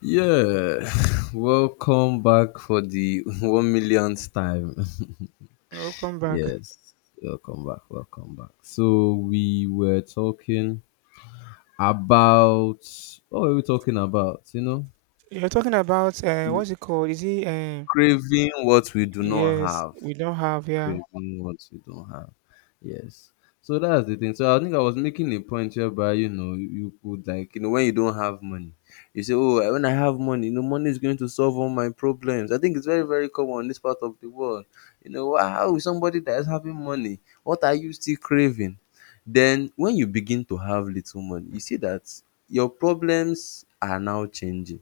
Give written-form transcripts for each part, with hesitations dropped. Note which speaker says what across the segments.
Speaker 1: Yeah, welcome back for the one millionth time.
Speaker 2: Welcome back.
Speaker 1: Yes, welcome back, welcome back. So we were talking about, what were we talking about? You know,
Speaker 2: You're talking about what's it called? Is it?
Speaker 1: craving what we do not
Speaker 2: Yes,
Speaker 1: have.
Speaker 2: we don't have. Yeah.
Speaker 1: Craving what you don't have. Yes. So that's the thing. So I think I was making a point whereby, you could like, when you don't have money, you say, "Oh, when I have money, money is going to solve all my problems." I think it's very, very common in this part of the world. How is somebody that is having money? What are you still craving? Then when you begin to have little money, you see that your problems are now changing.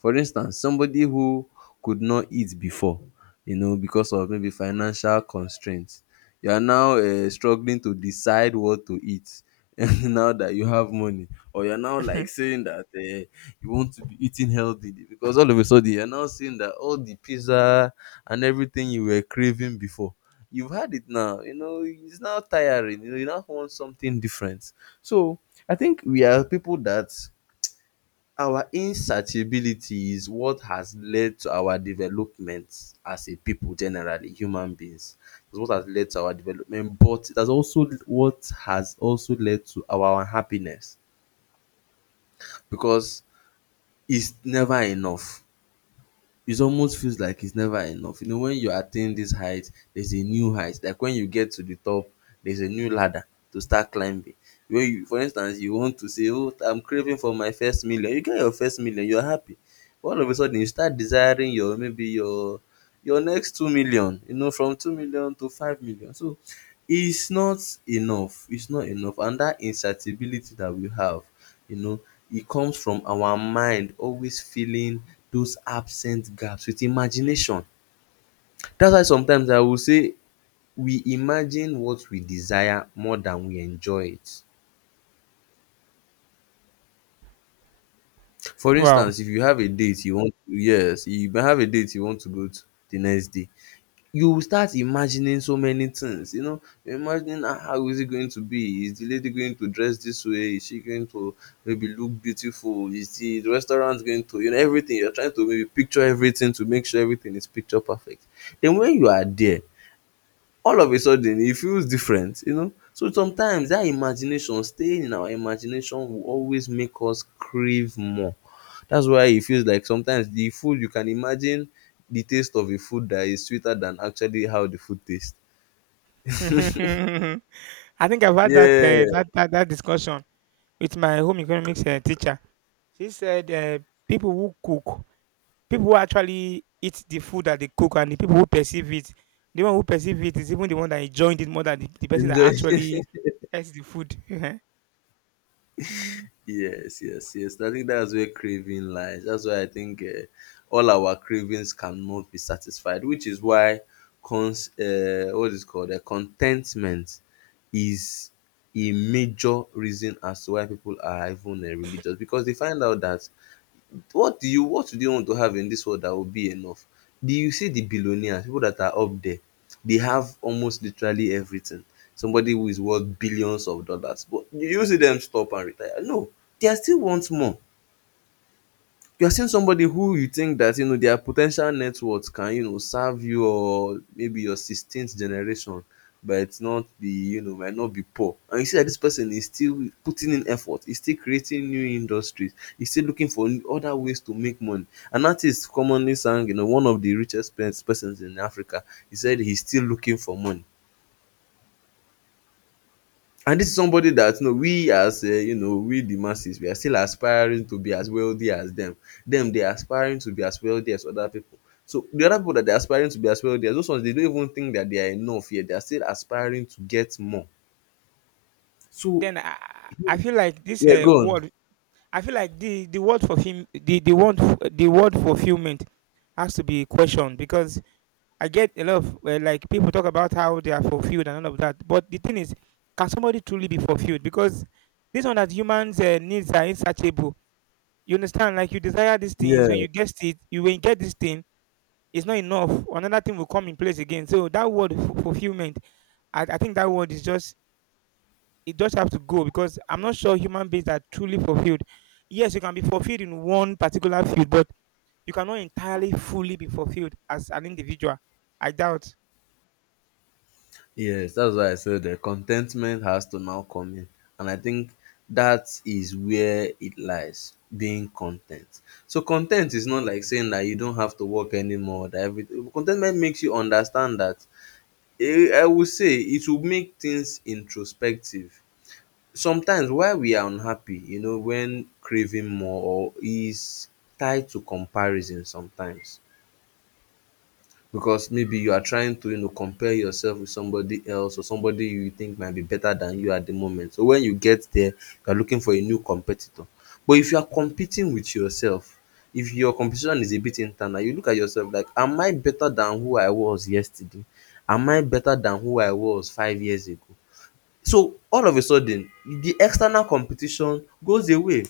Speaker 1: For instance, somebody who could not eat before, because of maybe financial constraints, you are now struggling to decide what to eat now that you have money. Or you are now like saying that you want to be eating healthy, because all of a sudden you are now seeing that all the pizza and everything you were craving before, you've had it now. It's now tiring. You now want something different. So I think we are people that our insertibility is what has led to our development as a people, generally human beings. It's what has led to our development, but it has also what has also led to our unhappiness, because it's never enough. It almost feels like it's never enough. When you attain this height, there's a new height. Like, when you get to the top, there's a new ladder to start climbing. When you, for instance, you want to say, "Oh, I'm craving for my first million." You get your first million, you're happy. But all of a sudden, you start desiring your, maybe your next 2 million. From 2 million to 5 million. So it's not enough. It's not enough, and that incertibility that we have, you know e comes from our mind always filling those absent gaps with imagination. That's why sometimes I will say we imagine what we desire more than we enjoy it. For
Speaker 2: Wow.
Speaker 1: instance, if you have a date you want, yes, you may have a date you want to go to the next day, you will start imagining so many things, you imagining, "Ah, how is it going to be? Is the lady going to dress this way? Is she going to maybe look beautiful? Is the restaurant going to," everything? You're trying to maybe picture everything to make sure everything is picture perfect. Then when you are there, all of a sudden it feels different. So sometimes that imagination, staying in our imagination, will always make us crave more. That's why it feels like sometimes the food, you can imagine the taste of a food that is sweeter than actually how the food tastes.
Speaker 2: I think I've had that,
Speaker 1: Yeah,
Speaker 2: uh, that that that discussion with my home economics teacher. She said people who cook, people who actually eat the food that they cook, and the people who perceive it, the one who perceive it is even the one that enjoyed it more than the person that
Speaker 1: enjoy.
Speaker 2: actually eats the food. Mm.
Speaker 1: Yes, yes, yes. I think that's where craving lies. That's why I think all our cravings cannot be satisfied, which is why, cons what is it called, contentment is a major reason as to why people are even religious, because they find out that, what do you want to have in this world that will be enough? Do you see the billionaires, people that are up there, they have almost literally everything. Somebody who is worth billions of dollars, but you see them stop and retire. No, they are still want more. You are seeing somebody who you think that you know their po ten tial net worth can serve your maybe your 16th generation, but not be, might not be poor, and you see that this person is still putting in effort. He's still creating new industries. He's still looking for other ways to make money. An artist commonly sang, one of the richest persons in Africa. He said he's still looking for money, and this is somebody that, we as we the masses, we are still aspiring to be as wealthy as them. Them, they are aspiring to be as wealthy as other people. So the other people that they are aspiring to be as wealthy as, those ones, they don't even think that they are enough yet. They are still aspiring to get more. So,
Speaker 2: Then I feel like this
Speaker 1: yeah, go on.
Speaker 2: world. I feel like the word for film the word fulfillment has to be questioned because I get a lot of like people talk about how they are fulfilled and all of that, but the thing is, can somebody truly be fulfilled? Because this one that humans needs are insatiable. You understand? Like you desire these things, when
Speaker 1: Yeah.
Speaker 2: you get it, you when you get this thing, it's not enough. Another thing will come in place again. So that word fulfillment, I think that word is just it does have to go because I'm not sure human beings are truly fulfilled. Yes, you can be fulfilled in one particular field, but you cannot entirely fully be fulfilled as an individual. I doubt.
Speaker 1: Yes, that's why I said the contentment has to now come in. And I think that is where it lies, being content. So content is not like saying that you don't have to work anymore, that everything, contentment makes you understand that, I would say it will make things introspective. Sometimes why we are unhappy, when craving more, or is tied to comparison sometimes, because maybe you are trying to compare yourself with somebody else, or somebody you think might be better than you at the moment. So when you get there, you are looking for a new competitor. But if you are competing with yourself, if your competition is a bit internal, you look at yourself, like, am I better than who I was yesterday? Am I better than who I was 5 years ago? So all of a sudden, the external competition goes away.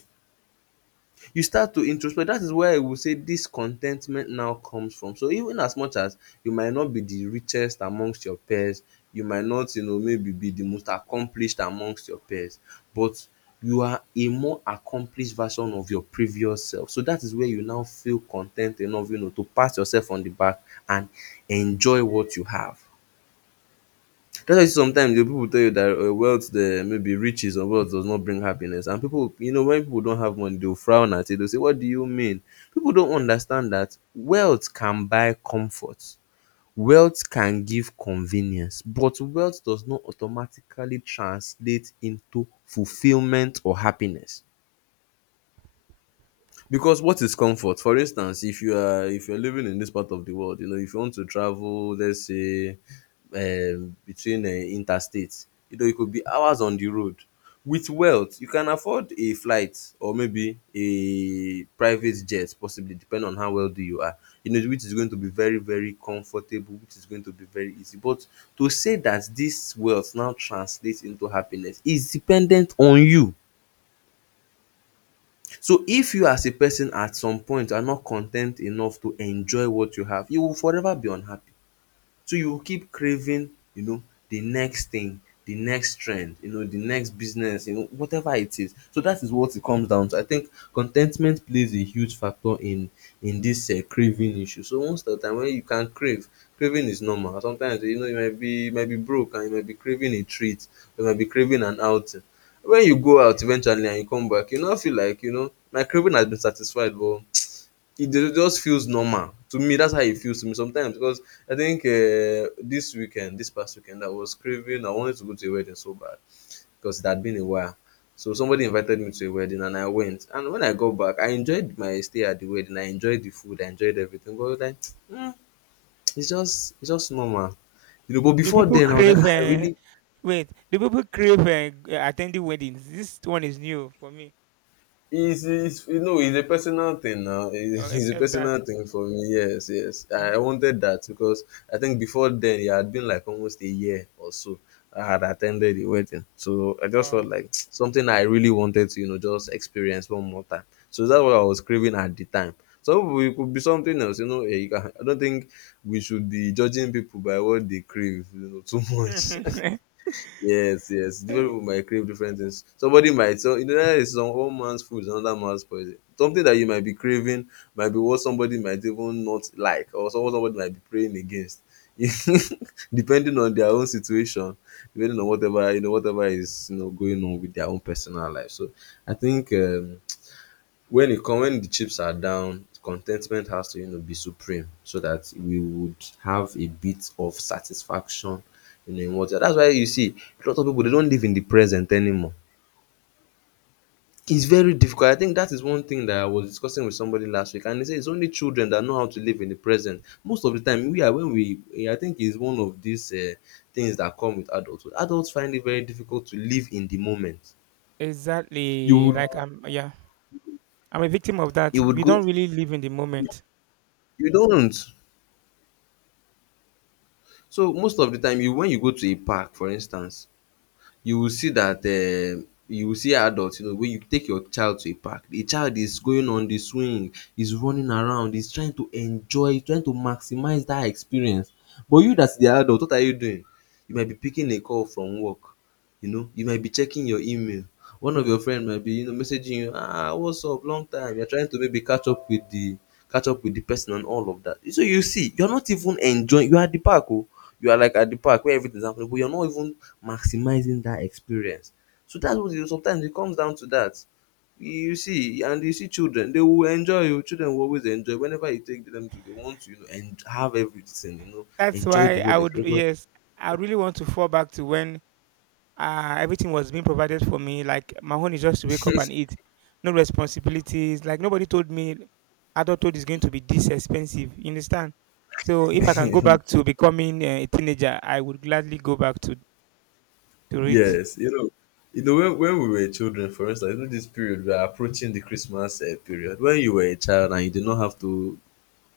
Speaker 1: You start to introspect. That is where I will say this contentment now comes from. So even as much as you might not be the richest amongst your peers, you might not, maybe be the most accomplished amongst your peers, but you are a more accomplished version of your previous self. So that is where you now feel content enough, to pat yourself on the back and enjoy what you have. That's why sometimes the people tell you that, wealth, the maybe riches or wealth does not bring happiness. And people, when people don't have money, they'll frown at it. They'll say, "What do you mean?" People don't
Speaker 2: Exactly.
Speaker 1: understand that wealth can buy comfort, wealth can give convenience, but wealth does not automatically translate into fulfillment or happiness. Because what is comfort? For instance, if you're living in this part of the world, if you want to travel, let's say, between interstates, it could be hours on the road. With wealth, you can afford a flight or maybe a private jet, possibly depending on how wealthy you are. Which is going to be very, very comfortable, which is going to be very easy. But to say that this wealth now translates into happiness is dependent on you. So if you as a person at some point are not content enough to enjoy what you have, you will forever be unhappy. So you will keep craving, the next thing, the next trend, the next business, whatever it is. So that is what it comes down to. I think contentment plays a huge factor in this craving issue. So most of the time when you can crave, craving is normal. Sometimes, you might be broke, and you might be craving a treat, you might be craving an outing. When you go out eventually and you come back, you not feel like, my craving has been satisfied, but it just feels normal to me. That's how it feels to me sometimes, because I think this weekend, this past weekend, I was craving. I wanted to go to a wedding so bad, because it had been a while. So somebody invited me to a wedding and I went. And when I got back, I enjoyed my stay at the wedding. I enjoyed the food. I enjoyed everything. But I was like, mm, it's just normal. But
Speaker 2: Do
Speaker 1: before
Speaker 2: people
Speaker 1: then, I was like,
Speaker 2: crave?
Speaker 1: "Ah, I really—"
Speaker 2: Wait, do people crave attending weddings? This one is new for me.
Speaker 1: It's you know it's a personal thing now. It's a
Speaker 2: Except that.
Speaker 1: personal thing for me. Yes, yes.
Speaker 2: Mm.
Speaker 1: I wanted that because I think before then, it had been like almost a year or so I had attended the wedding, so I just
Speaker 2: Oh.
Speaker 1: felt like something I really wanted to just experience one more time. So that's what I was craving at the time. So it could be something else. I don't think we should be judging people by what they crave, too much. Yes, yes. Different people might crave different things. Somebody might, so, that is, some one man's food is another man's poison. Something that you might be craving might be what somebody might even not like, or someone somebody might be praying against. Depending on their own situation, depending on whatever, whatever is, going on with their own personal life. So I think when it come when the chips are down, contentment has to, be supreme, so that we would have a bit of satisfaction, you know in what that's why you see a lot of people, they don't live in the present anymore. It's very difficult. I think that is one thing that I was discussing with somebody last week, and they say it's only children that know how to live in the present. Most of the time we are when we I think it's one of these things that come with adulthood. Adults find it very difficult to live in the moment. you
Speaker 2: Exactly.
Speaker 1: would
Speaker 2: Like I'm. Yeah, I'm a victim of that.
Speaker 1: you would
Speaker 2: We
Speaker 1: go
Speaker 2: don't really live in the moment.
Speaker 1: you don't So most of the time, you when you go to a park, for instance, you will see that. You will see, adult, you know, when you take your child to a park, the child is going on the swing, is running around, is trying to enjoy, is trying to maximize that experience. But you that is the adult, what are you doing? You might be picking a call from work, you know. You might be checking your email. One of your friend might be, messaging you, "Ah, what's up, long time." You're trying to maybe catch up with the person, and all of that. So you see, you're not even enjoying. You are at the park. Oh, you are like at the park where everything is happening, but you're not even maximizing that experience. So that's what it is. Sometimes it comes down to that. You see, and you see children, they will enjoy. Oh, children will always enjoy. Whenever you take them to, they want to, and have everything,
Speaker 2: That's
Speaker 1: enjoy
Speaker 2: why
Speaker 1: the
Speaker 2: I
Speaker 1: whole
Speaker 2: would.
Speaker 1: experience.
Speaker 2: Yes, I really want to fall back to when everything was being provided for me. Like my own is just to wake up and eat, no responsibilities. Like nobody told me adulthood is going to be this expensive. You understand? So if I can go back to becoming a teenager, I would gladly go back to it.
Speaker 1: Yes, you know when, we were children, for instance, you know, this period we are approaching, the Christmas period. When you were a child and you did not have to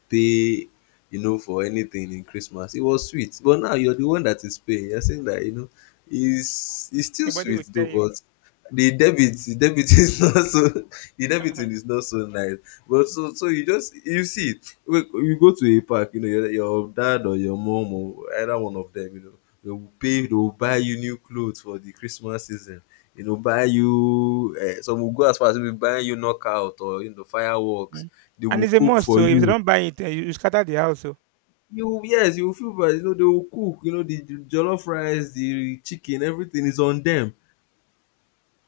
Speaker 1: pay, for anything in Christmas. It was sweet, but now you're the one that is paying. You're saying that, you know is it's still
Speaker 2: Nobody will
Speaker 1: sweet though,
Speaker 2: tell you.
Speaker 1: but the debit is not so the debiting is not so nice. But so you see, wait, you go to a park, you know, your dad or your mom or either one of them, you know, they will buy you new clothes for the Christmas season. You know, buy you Some will go as far as even buying you knockout or, fireworks.
Speaker 2: Mm.
Speaker 1: They
Speaker 2: And
Speaker 1: will
Speaker 2: it's a
Speaker 1: cook
Speaker 2: must.
Speaker 1: for
Speaker 2: So if they
Speaker 1: you.
Speaker 2: don't buy it, you, you scatter the house. So
Speaker 1: Yes, you will feel bad, you know, they will cook, you know, the jollof rice, the chicken, everything is on them.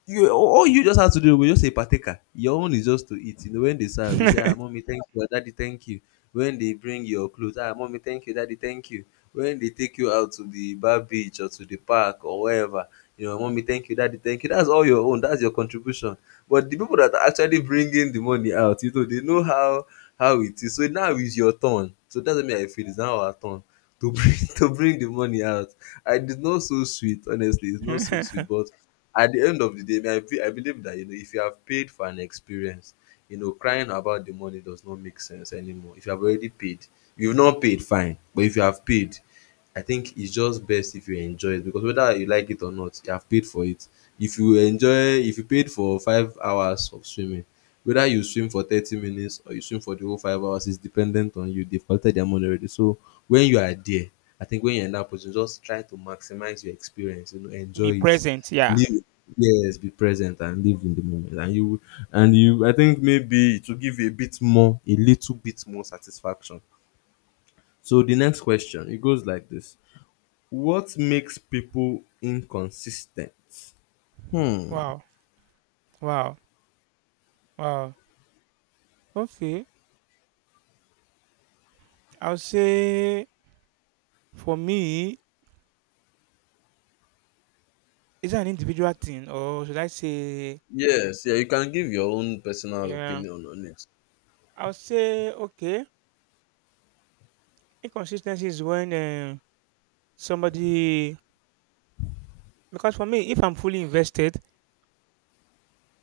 Speaker 1: You All you just have to do was just a partaker. Your own is just to eat. You know, when they serve, you say, "Ah, mommy, thank you. Ah, daddy, thank you." When they bring your clothes, "Ah, mommy, thank you. Daddy, thank you." When they take you out to the bar beach or to the park or wherever, you know, "Mommy, thank you. Daddy, thank you." That's all your own. That's your contribution. But the people that are actually bringing the money out, you know, they know how— it is. So now is your turn. So that's what me I feel. It's now our turn to bring to bring the money out. I It's not so sweet, honestly. It's not so sweet, but at the end of the day, I believe that, you know, if you have paid for an experience, crying about the money does not make sense anymore. If you have already paid— if you've not paid, fine. But if you have paid, I think it's just best if you enjoy it, because whether you like it or not, you have paid for it. If you paid for 5 hours of swimming, whether you swim for 30 minutes or you swim for the whole 5 hours is dependent on you. They've collected their money already, so when you are there, I think, when you're in that position, just try to maximize your experience. You know,
Speaker 2: be
Speaker 1: enjoy it.
Speaker 2: present. Yeah.
Speaker 1: Live, yes, be present and live in the moment, and you I think maybe it will give you— a little bit more satisfaction. So the next question, it goes like this. What makes people inconsistent? Hmm.
Speaker 2: Wow. Wow. Wow. Okay. I'll say for me, is that an individual thing or should I say
Speaker 1: Yes, yeah, you can give your own personal
Speaker 2: yeah,
Speaker 1: opinion on it.
Speaker 2: I will say, okay, inconsistency is when somebody, because for me, if I'm fully invested,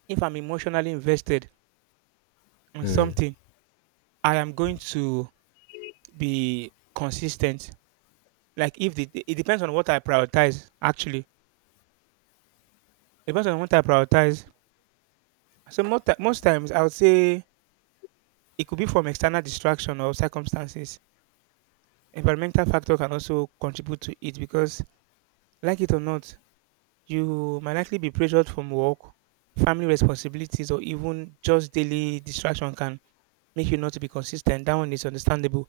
Speaker 2: if I'm emotionally invested on
Speaker 1: Hmm.
Speaker 2: something, I am going to be consistent. Like if the it depends on what I prioritize actually. It depends on what I prioritize. So most, most times I would say it could be from external distraction or circumstances. Environmental factor can also contribute to it because like it or not, you might likely be pressured from work, family responsibilities, or even just daily distraction can make you not to be consistent. That one is understandable.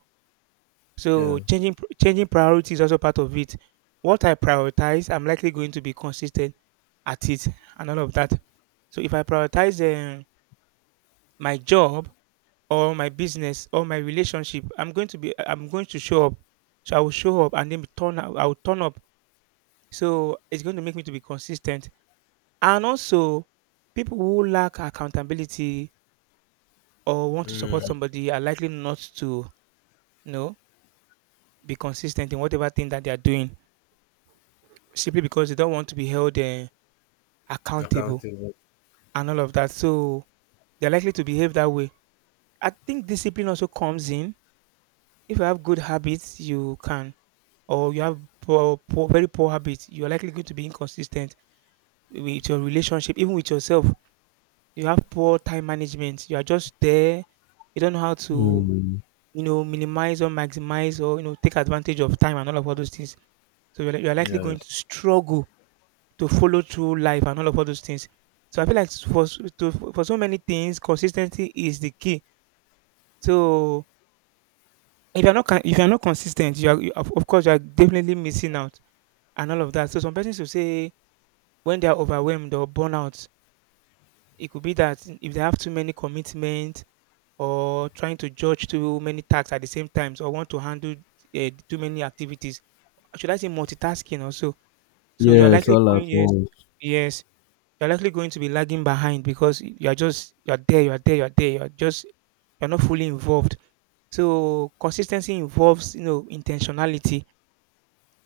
Speaker 2: So
Speaker 1: Yeah.
Speaker 2: changing changing priority is also part of it. What I prioritize, I'm likely going to be consistent at it, and all of that. So if I prioritize my job or my business or my relationship, I'm going to show up. So I will show up and then turn I will turn up. So it's going to make me to be consistent. And also, people who lack accountability or want to support
Speaker 1: Mm,
Speaker 2: somebody are likely not to, you know, be consistent in whatever thing that they are doing simply because they don't want to be held accountable
Speaker 1: accountable.
Speaker 2: and all of that. So they're likely to behave that way. I think discipline also comes in. If you have good habits, you can, or you have very poor habits, you're likely going to be inconsistent with your relationship, even with yourself. You have poor time management. You are just there. You don't know how to,
Speaker 1: Hmm.
Speaker 2: you know, minimize or maximize or, you know, take advantage of time and all of all those things. So you're likely going
Speaker 1: Yes.
Speaker 2: to struggle to follow through life and all of all those things. So I feel like for for so many things, consistency is the key. So if you're not if you're not consistent, you are you, of course you are definitely missing out and all of that. So some persons will say when they are overwhelmed or burnout, it could be that if they have too many commitments or trying to judge too many tasks at the same time or want to handle too many activities. Should I say multitasking also? So you're
Speaker 1: Yes,
Speaker 2: likely
Speaker 1: all at
Speaker 2: going yes,
Speaker 1: once.
Speaker 2: yes, you're likely going to be lagging behind because you're just you're there, you're just you're not fully involved. So consistency involves, you know, intentionality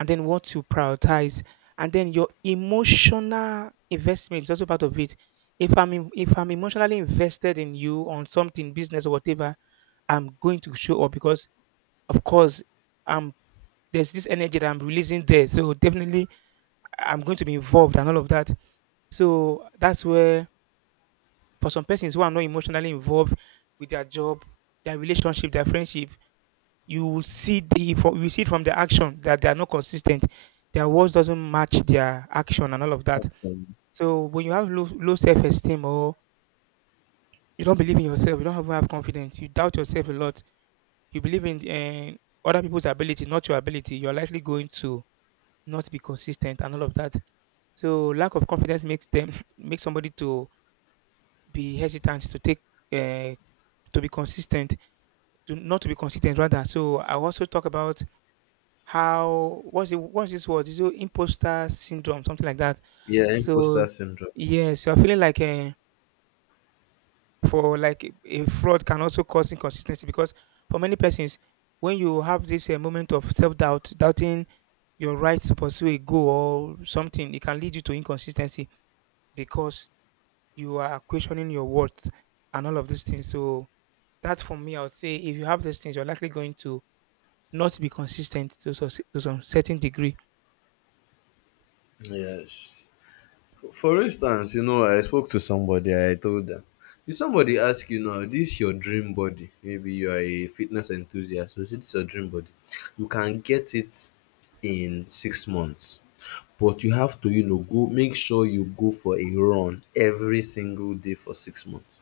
Speaker 2: and then what to prioritize and then your emotional investment is also part of it. If I'm emotionally invested in you on something, business or whatever, I'm going to show up because of course I'm there's this energy that I'm releasing there. So definitely I'm going to be involved and all of that. So that's where for some persons who are not emotionally involved with their job, their relationship, their friendship, you will see the from you see it from the action that they are not consistent. Their words doesn't match their action and all of that.
Speaker 1: Um,
Speaker 2: So when you have low self-esteem or you don't believe in yourself, you don't have confidence, you doubt yourself a lot, you believe in other people's ability, not your ability, you're likely going to not be consistent and all of that. So lack of confidence makes them make somebody to be hesitant to take uh, to be consistent to not to be consistent rather. So I also talk about how what's the what's this word is it imposter syndrome something like that.
Speaker 1: Yeah, imposter
Speaker 2: So
Speaker 1: syndrome.
Speaker 2: yes, so I'm feeling like for a fraud can also cause inconsistency because for many persons when you have this moment of self-doubt doubting your right to pursue a goal or something, it can lead you to inconsistency because you are questioning your worth and all of these things. So that for me, I would say if you have these things, you're likely going to not be consistent to some certain degree.
Speaker 1: Yes. For instance, you know, I spoke to somebody, I told them, if somebody asks you now, this your dream body, maybe you are a fitness enthusiast, so this your dream body, you can get it in 6 months. But you have to, you know, go, make sure you go for a run every single day for 6 months.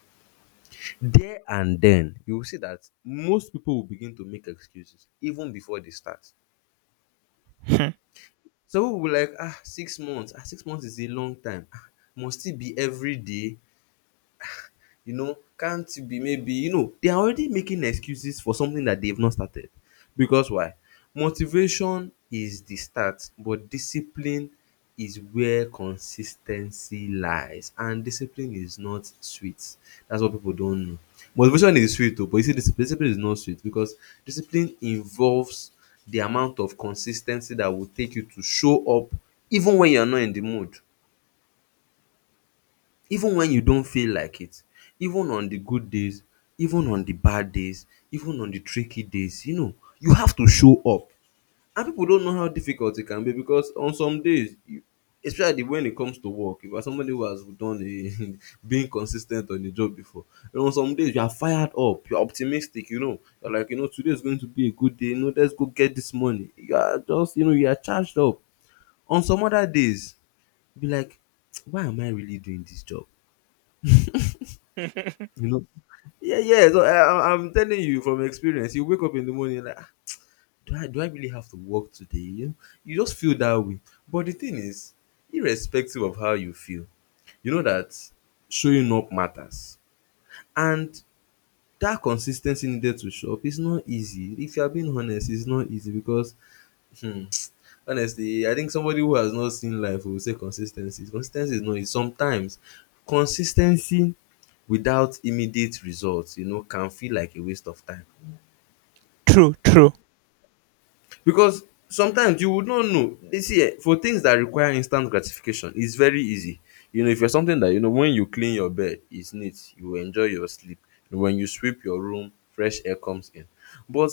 Speaker 1: There and then, you will see that most people will begin to make excuses even before they start.
Speaker 2: Hmm.
Speaker 1: Some people will be like, "Ah, 6 months, ah, 6 months is a long time. Ah, must it be every day?" You know, can't it be maybe— you know, they are already making excuses for something that they've not started. Because why? Motivation is the start, but discipline is where consistency lies, and discipline is not sweet. That's what people don't know. Motivation is sweet, oh, but you see, discipline is not sweet, because discipline involves the amount of consistency that will take you to show up, even when you're not in the mood, even when you don't feel like it, even on the good days, even on the bad days, even on the tricky days. You know, you have to show up, and people don't know how difficult it can be, because on some days especially when it comes to work, if you are somebody who has done a being consistent on the job before, you know, on some days you are fired up, you are optimistic, you know, you are like, you know, today is going to be a good day, you know, let's go get this money, you are just— you are charged up. On some other days, be like, why am I really doing this job? You know? Yeah, yeah. So I, am telling you from experience. You wake up in the morning like, "Ah, do I really have to work today?" You know, you just feel that way. But the thing is, irrespective of how you feel, you know that showing up matters, and that consistency needed to show up is not easy. If you are being honest, it's not easy, because honestly, I think somebody who has not seen life will say consistency. Consistency is not easy. Sometimes consistency without immediate results, can feel like a waste of time.
Speaker 2: True, true.
Speaker 1: Because sometimes you would not know, you see, for things that require instant gratification, it's very easy. You know, if you're something that— you know, when you clean your bed, it's neat, you enjoy your sleep. When you sweep your room, fresh air comes in. But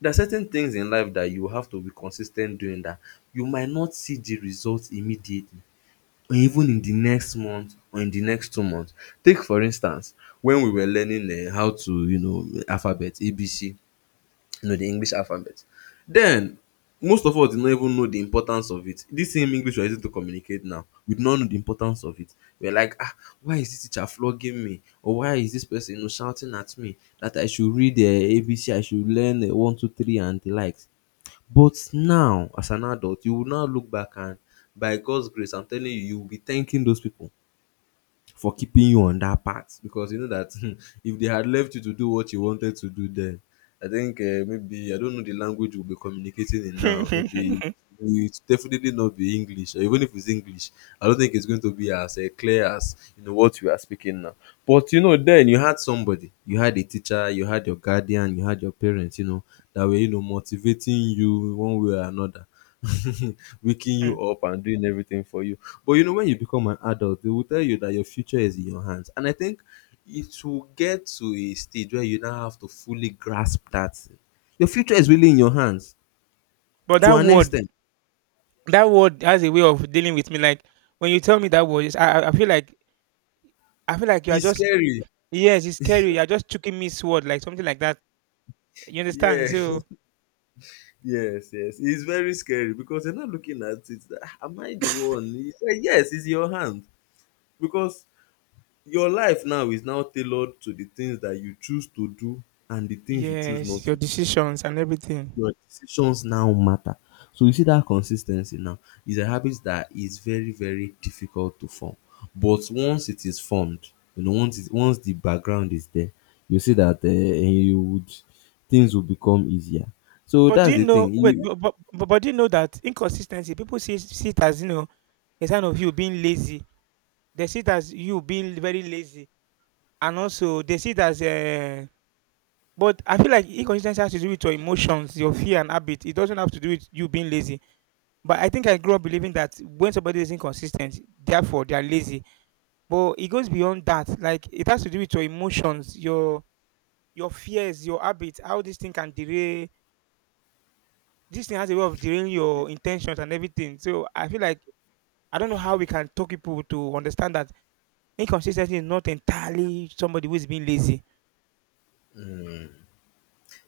Speaker 1: there are certain things in life that you have to be consistent doing, that you might not see the results immediately, or even in the next month or in the next 2 months. Take, for instance, when we were learning how to, you know, alphabet, ABC, you know, the English alphabet. Then most of us did not even know the importance of it. This same English we are using to communicate now, we did not know the importance of it. We were like, "Ah, why is this teacher flogging me? Or why is this person, you know, shouting at me that I should read the ABC, I should learn 1, 2, 3 and the likes." But now, as an adult, you will now look back, and by God's grace, I'm telling you, you will be thanking those people for keeping you on that path, because you know that if they had left you to do what you wanted to do then, I think maybe— I don't know the language we'll be communicating in now. Maybe
Speaker 2: Mm.
Speaker 1: it's definitely not be English, or even if it's English, I don't think it's going to be as clear as, you know, what you are speaking now. But you know, then you had somebody, you had a teacher, you had your guardian, you had your parents, you know, that were, motivating you one way or another. Waking
Speaker 2: Mm.
Speaker 1: you up and doing everything for you. But you know, when you become an adult, they will tell you that your future is in your hands. And I think it will get to a stage where you now have to fully grasp that your future is really in your hands
Speaker 2: But
Speaker 1: to an extent.
Speaker 2: that word has a way of dealing with me. Like when you tell me that word, I feel like you are
Speaker 1: It's
Speaker 2: just
Speaker 1: scary.
Speaker 2: yes, it's scary. You are just choking me sword, like something like that. You understand?
Speaker 1: Yeah,
Speaker 2: So
Speaker 1: yes, yes. It's very scary because you're not looking at it, that, "Ah, am I the one?" It's like, yes, it's your hand. Because your life now is now tailored to the things that you choose to do and the things you choose not
Speaker 2: yes, your
Speaker 1: to do.
Speaker 2: decisions and everything.
Speaker 1: Your decisions now matter. So you see that consistency now is a habit that is very, very difficult to form. But once it is formed, you know, once the background is there, you see that you would things will become easier. So
Speaker 2: But do
Speaker 1: that's
Speaker 2: you
Speaker 1: the
Speaker 2: know?
Speaker 1: thing.
Speaker 2: Wait,
Speaker 1: You.
Speaker 2: but do you know that inconsistency? People see it as, you know, a sign of you being lazy. They see it as you being very lazy, and also they see it as but I feel like inconsistency has to do with your emotions, your fear and habit. It doesn't have to do with you being lazy. But I think I grew up believing that when somebody is inconsistent, therefore they are lazy. But it goes beyond that. Like it has to do with your emotions, your fears, your habits, how this thing can derail. This thing has a way of derailing your intentions and everything. So I feel like I don't know how we can talk people to understand that inconsistency is not entirely somebody who is being lazy.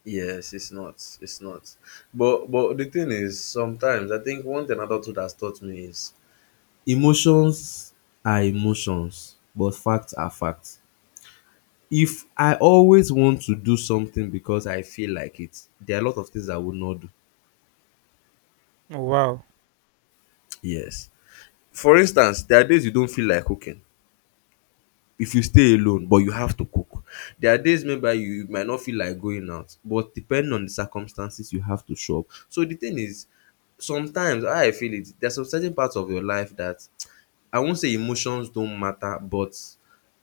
Speaker 1: Yes, it's not. It's not. But the thing is, sometimes I think one thing adulthood has taught me is emotions are emotions, but facts are facts. If I always want to do something because I feel like it, there are a lot of things I would not do.
Speaker 2: Oh, wow,
Speaker 1: Yes. For instance, there are days you don't feel like cooking if you stay alone, but you have to cook. There are days maybe you might not feel like going out, but depending on the circumstances you have to show up. So the thing is, sometimes how I feel, it there are some certain parts of your life that I won't say emotions don't matter, but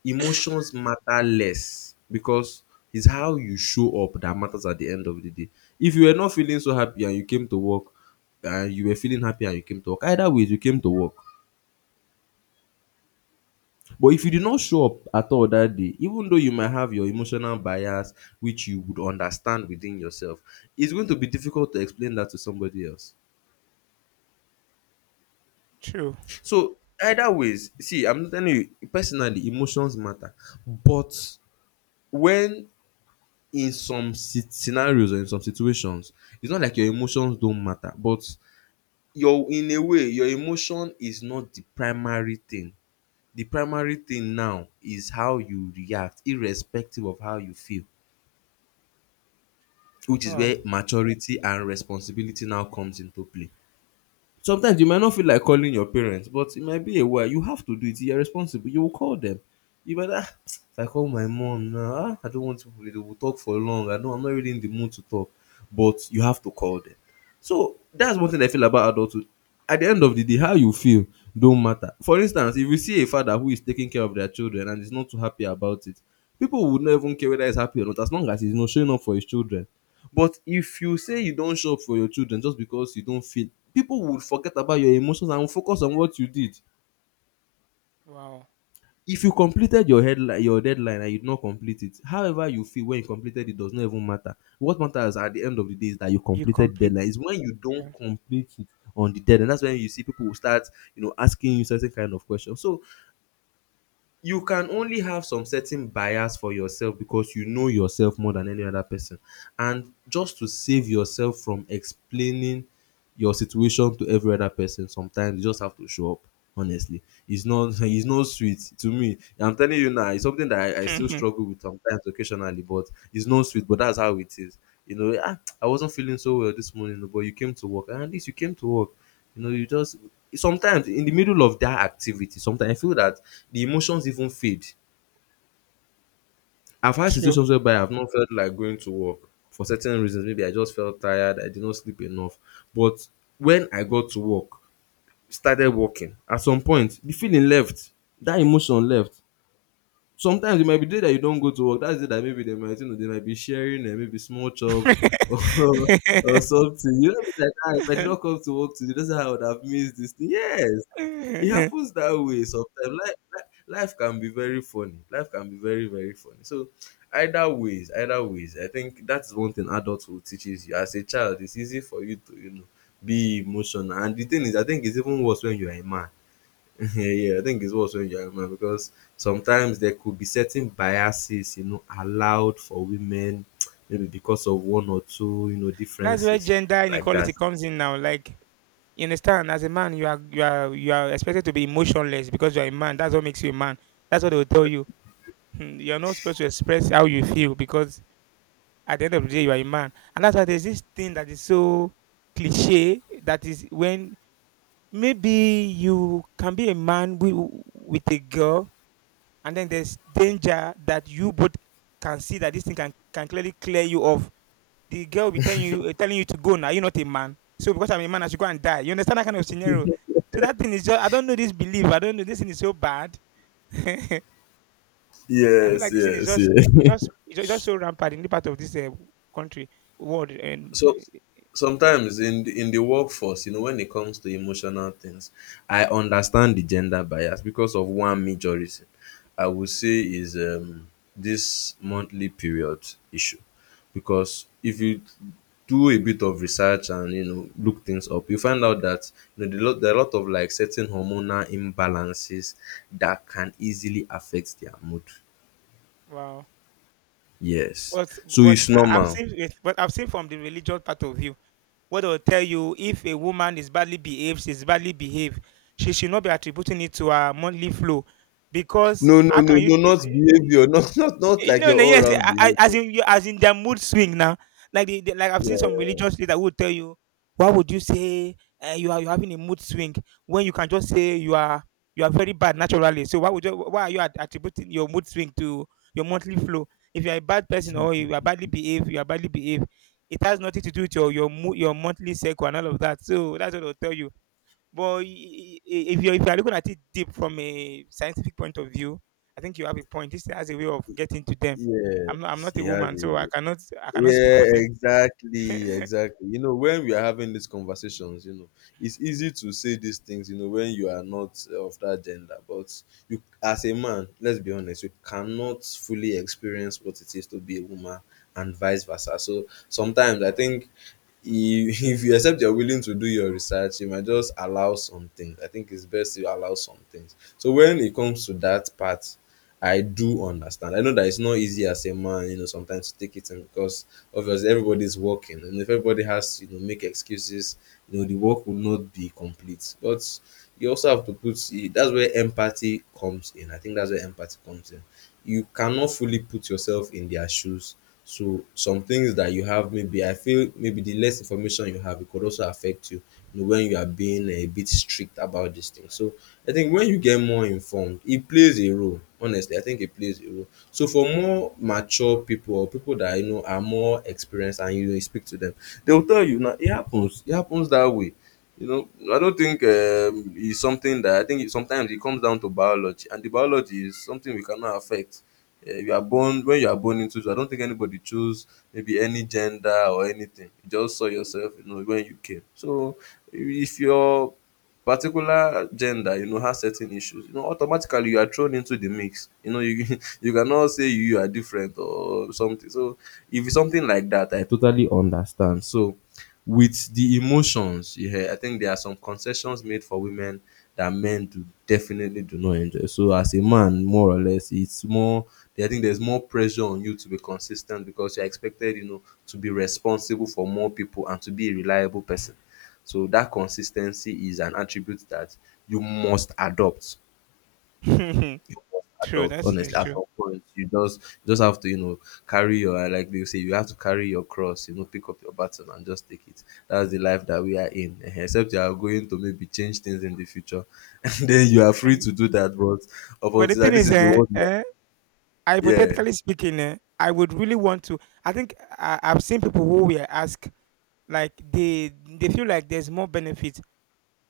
Speaker 1: emotions matter less because it's how you show up that matters at the end of the day. If you were not feeling so happy and you came to work, and you were feeling happy and you came to work, either way, you came to work. But if you did not show up at all that day, even though you might have your emotional bias, which you would understand within yourself, it's going to be difficult to explain that to somebody else.
Speaker 2: true.
Speaker 1: So either ways, see, I'm telling you personally, emotions matter. But when in some scenarios or in some situations, it's not like your emotions don't matter, but your, in a way, your emotion is not the primary thing. The primary thing now is how you react, irrespective of how you feel, which is
Speaker 2: Wow,
Speaker 1: where maturity and responsibility now comes into play. Sometimes you might not feel like calling your parents, but it might be a while. You have to do it. You're responsible. You will call them. If I call my mom now, I don't want to. They will talk for long. I know I'm not really in the mood to talk, but you have to call them. So that's one thing I feel about adulthood. At the end of the day, how you feel don't matter. For instance, if you see a father who is taking care of their children and is not too happy about it, people would not even care whether he's happy or not, as long as he's not showing up for his children. But if you say you don show up for your children just because you don't feel, people would forget about your emotions and will focus on what you did.
Speaker 2: wow.
Speaker 1: If you completed your headline, your deadline and you did not complete it, however you feel when you completed it does not even matter. What matters at the end of the day is that you
Speaker 2: You
Speaker 1: completed the
Speaker 2: complete.
Speaker 1: deadline. It's when you don't
Speaker 2: Yeah.
Speaker 1: complete it on the deadline. That's when you see people will start, you know, asking you certain kind of questions. So you can only have some certain bias for yourself because you know yourself more than any other person. And just to save yourself from explaining your situation to every other person, sometimes you just have to show up. Honestly, it's not it's not sweet to me. I'm telling you, now it's something that I still struggle with sometimes, occasionally, but it's not sweet, but that's how it is. You know, I wasn't feeling so well this morning, no, but you came to work, and at least you came to work. You know, you just, sometimes in the middle of that activity, sometimes I feel that the emotions even fade. I've had
Speaker 2: True.
Speaker 1: situations whereby I've not felt like going to work for certain reasons. Maybe I just felt tired, I did not sleep enough, but when I got to work, started working, at some point the feeling left, that emotion left. Sometimes it might be day that you don't go to work, that's the day that maybe they might, you know, they might be sharing maybe small chops or or something, you know, be like that. If I did not come to work today, that's how I would have missed this thing. Yes, it happens that way sometimes. Life can be very funny. Life can be very, very funny. So either ways, I think that's one thing adulthood teaches you. As a child, it's easy for you to, you know, be emotional, and the thing is, I think it's even worse when you're a man. Yeah, yeah, I think it's also in your mind because sometimes there could be certain biases, you know, allowed for women, maybe because of one or two, you know,
Speaker 2: That's where
Speaker 1: differences
Speaker 2: gender
Speaker 1: like
Speaker 2: inequality
Speaker 1: that.
Speaker 2: comes in now. Like you understand, as a man, you are expected to be emotionless because you are a man. That's what makes you a man. That's what they will tell you. Mm, you're not supposed to express how you feel because at the end of the day you are a man, and that's why there's this thing that is so cliche that is when maybe you can be a man with a girl and then there's danger that you both can see that this thing can clearly clear you off. The girl will be telling you telling you to go now you're not a man, so because I'm a man I should go and die. You understand that kind of scenario? So that thing is just I don't know this belief, I don't know, this thing is so bad. I feel
Speaker 1: Yes,
Speaker 2: like this thing is
Speaker 1: yes,
Speaker 2: just
Speaker 1: yeah.
Speaker 2: it's just so rampant in the part of this country, world, and
Speaker 1: So sometimes in the workforce, you know, when it comes to emotional things, I understand the gender bias because of one major reason. I would say is this monthly period issue, because if you do a bit of research and you know, look things up, you find out that, you know, there are a lot of, like, certain hormonal imbalances that can easily affect their mood.
Speaker 2: wow.
Speaker 1: Yes,
Speaker 2: But
Speaker 1: so
Speaker 2: but
Speaker 1: it's
Speaker 2: I- I've
Speaker 1: normal.
Speaker 2: seen it, but I've seen from the religious part of view. What I'll tell you, if a woman is badly behaved, she's badly behaved, she should not be attributing it to her monthly flow because
Speaker 1: No, no,
Speaker 2: how
Speaker 1: no,
Speaker 2: can
Speaker 1: no,
Speaker 2: you?
Speaker 1: not behavior, not
Speaker 2: Eh,
Speaker 1: like
Speaker 2: No,
Speaker 1: your
Speaker 2: no,
Speaker 1: all
Speaker 2: yes,
Speaker 1: round
Speaker 2: as
Speaker 1: behavior.
Speaker 2: in you, as in their mood swing now. Like like I've
Speaker 1: Yeah,
Speaker 2: seen some religious leaders who will tell you, why would you say you are you having a mood swing when you can just say you are very bad naturally. So why would you, why are you attributing your mood swing to your monthly flow? If you are a bad person or you are badly behaved, you are badly behaved. It has nothing to do with your mood, your monthly cycle and all of that. So that's what I'll tell you. But if you if you're looking at it deep from a scientific point of view, I think you have a point. This has a way of getting to them. I'm
Speaker 1: yes,
Speaker 2: not a
Speaker 1: he has
Speaker 2: woman,
Speaker 1: a.
Speaker 2: so I cannot speak
Speaker 1: Yeah,
Speaker 2: for them.
Speaker 1: exactly, exactly. You know, when we are having these conversations, you know, it's easy to say these things, you know, when you are not of that gender. But you, as a man, let's be honest, you cannot fully experience what it is to be a woman, and vice versa. So sometimes I think, if, if you accept you're willing to do your research, you might just allow some things. I think it's best you allow some things. So when it comes to that part, I do understand. I know that it's not easy as a man, you know, sometimes to take it in, because obviously everybody's working, and if everybody has, to, you know, make excuses, you know, the work would not be complete. But you also have to put, that's where empathy comes in. I think that's where empathy comes in. You cannot fully put yourself in their shoes. So some things that you have, maybe I feel, maybe the less information you have, it could also affect you, you know, when you are being a bit strict about this thing. So I think when you get more informed, it plays a role. Honestly, I think it plays a role. So for more mature people or people that you know are more experienced, and you speak to them, they'll tell you, now it happens. It happens that way. You know, I don't think it's something that, I think it, sometimes it comes down to biology, and the biology is something we cannot affect. You are born when you are born into it. I don't think anybody chose maybe any gender or anything. You just saw yourself, you know, when you came. So if you're particular gender, you know, has certain issues, you know, automatically you are thrown into the mix, you know, you you cannot say you are different or something. So if it's something like that, I totally understand. So with the emotions, yeah, I think there are some concessions made for women that men do, definitely do not enjoy. So as a man, more or less, it's more, I think there's more pressure on you to be consistent because you're expected, you know, to be responsible for more people and to be a reliable person. So that consistency is an attribute that you must adopt. You
Speaker 2: True,
Speaker 1: must adopt.
Speaker 2: that's
Speaker 1: Honestly,
Speaker 2: is
Speaker 1: at
Speaker 2: true.
Speaker 1: some point, you just, you just have to, you know, carry your, like they say, you have to carry your cross, you know, pick up your baton and just take it. That's the life that we are in. Ehen, except you are going to maybe change things in the future. And then you are free
Speaker 2: Mm.
Speaker 1: to do that. But up
Speaker 2: But the
Speaker 1: until
Speaker 2: thing
Speaker 1: that, this
Speaker 2: is,
Speaker 1: is the one you are- yeah.
Speaker 2: hypothetically speaking, eh, I would really want to. I think I've seen people who were asked like they feel like there's more benefits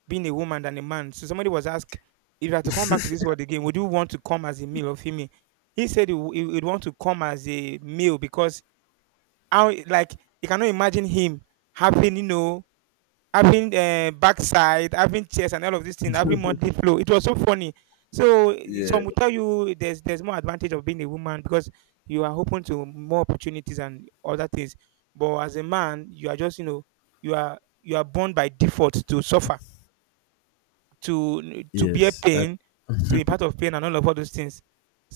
Speaker 2: being a woman than a man. So somebody was asked, if you had to come back to this world again, would you want to come as a male or female? He said he would want to come as a male because how like you cannot imagine him having, you know, having backside, having chest and all of this thing, having monthly flow. It was so funny. So eh,
Speaker 1: Yeah.
Speaker 2: some will tell you there's more advantage of being a woman because you are open to more opportunities and other things. But as a man, you are just, you know, you are born by default to suffer to to bear
Speaker 1: Yes. That,
Speaker 2: pain, to be part of pain, and all of all those things.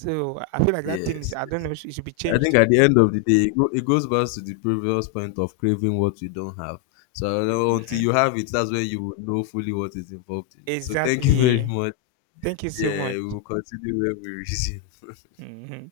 Speaker 2: So I feel like that thing is
Speaker 1: yes.
Speaker 2: I don't
Speaker 1: Yes.
Speaker 2: know it should be
Speaker 1: I think
Speaker 2: changed.
Speaker 1: at the end of the day, it goes back to the previous point of craving what you don't have. So I, until
Speaker 2: Mhm.
Speaker 1: you have it, that's when you will know fully what is involved in it. So thank you very
Speaker 2: Exactly.
Speaker 1: much.
Speaker 2: Thank you so much.
Speaker 1: Yeah, we will continue when we resume.
Speaker 2: Mhm.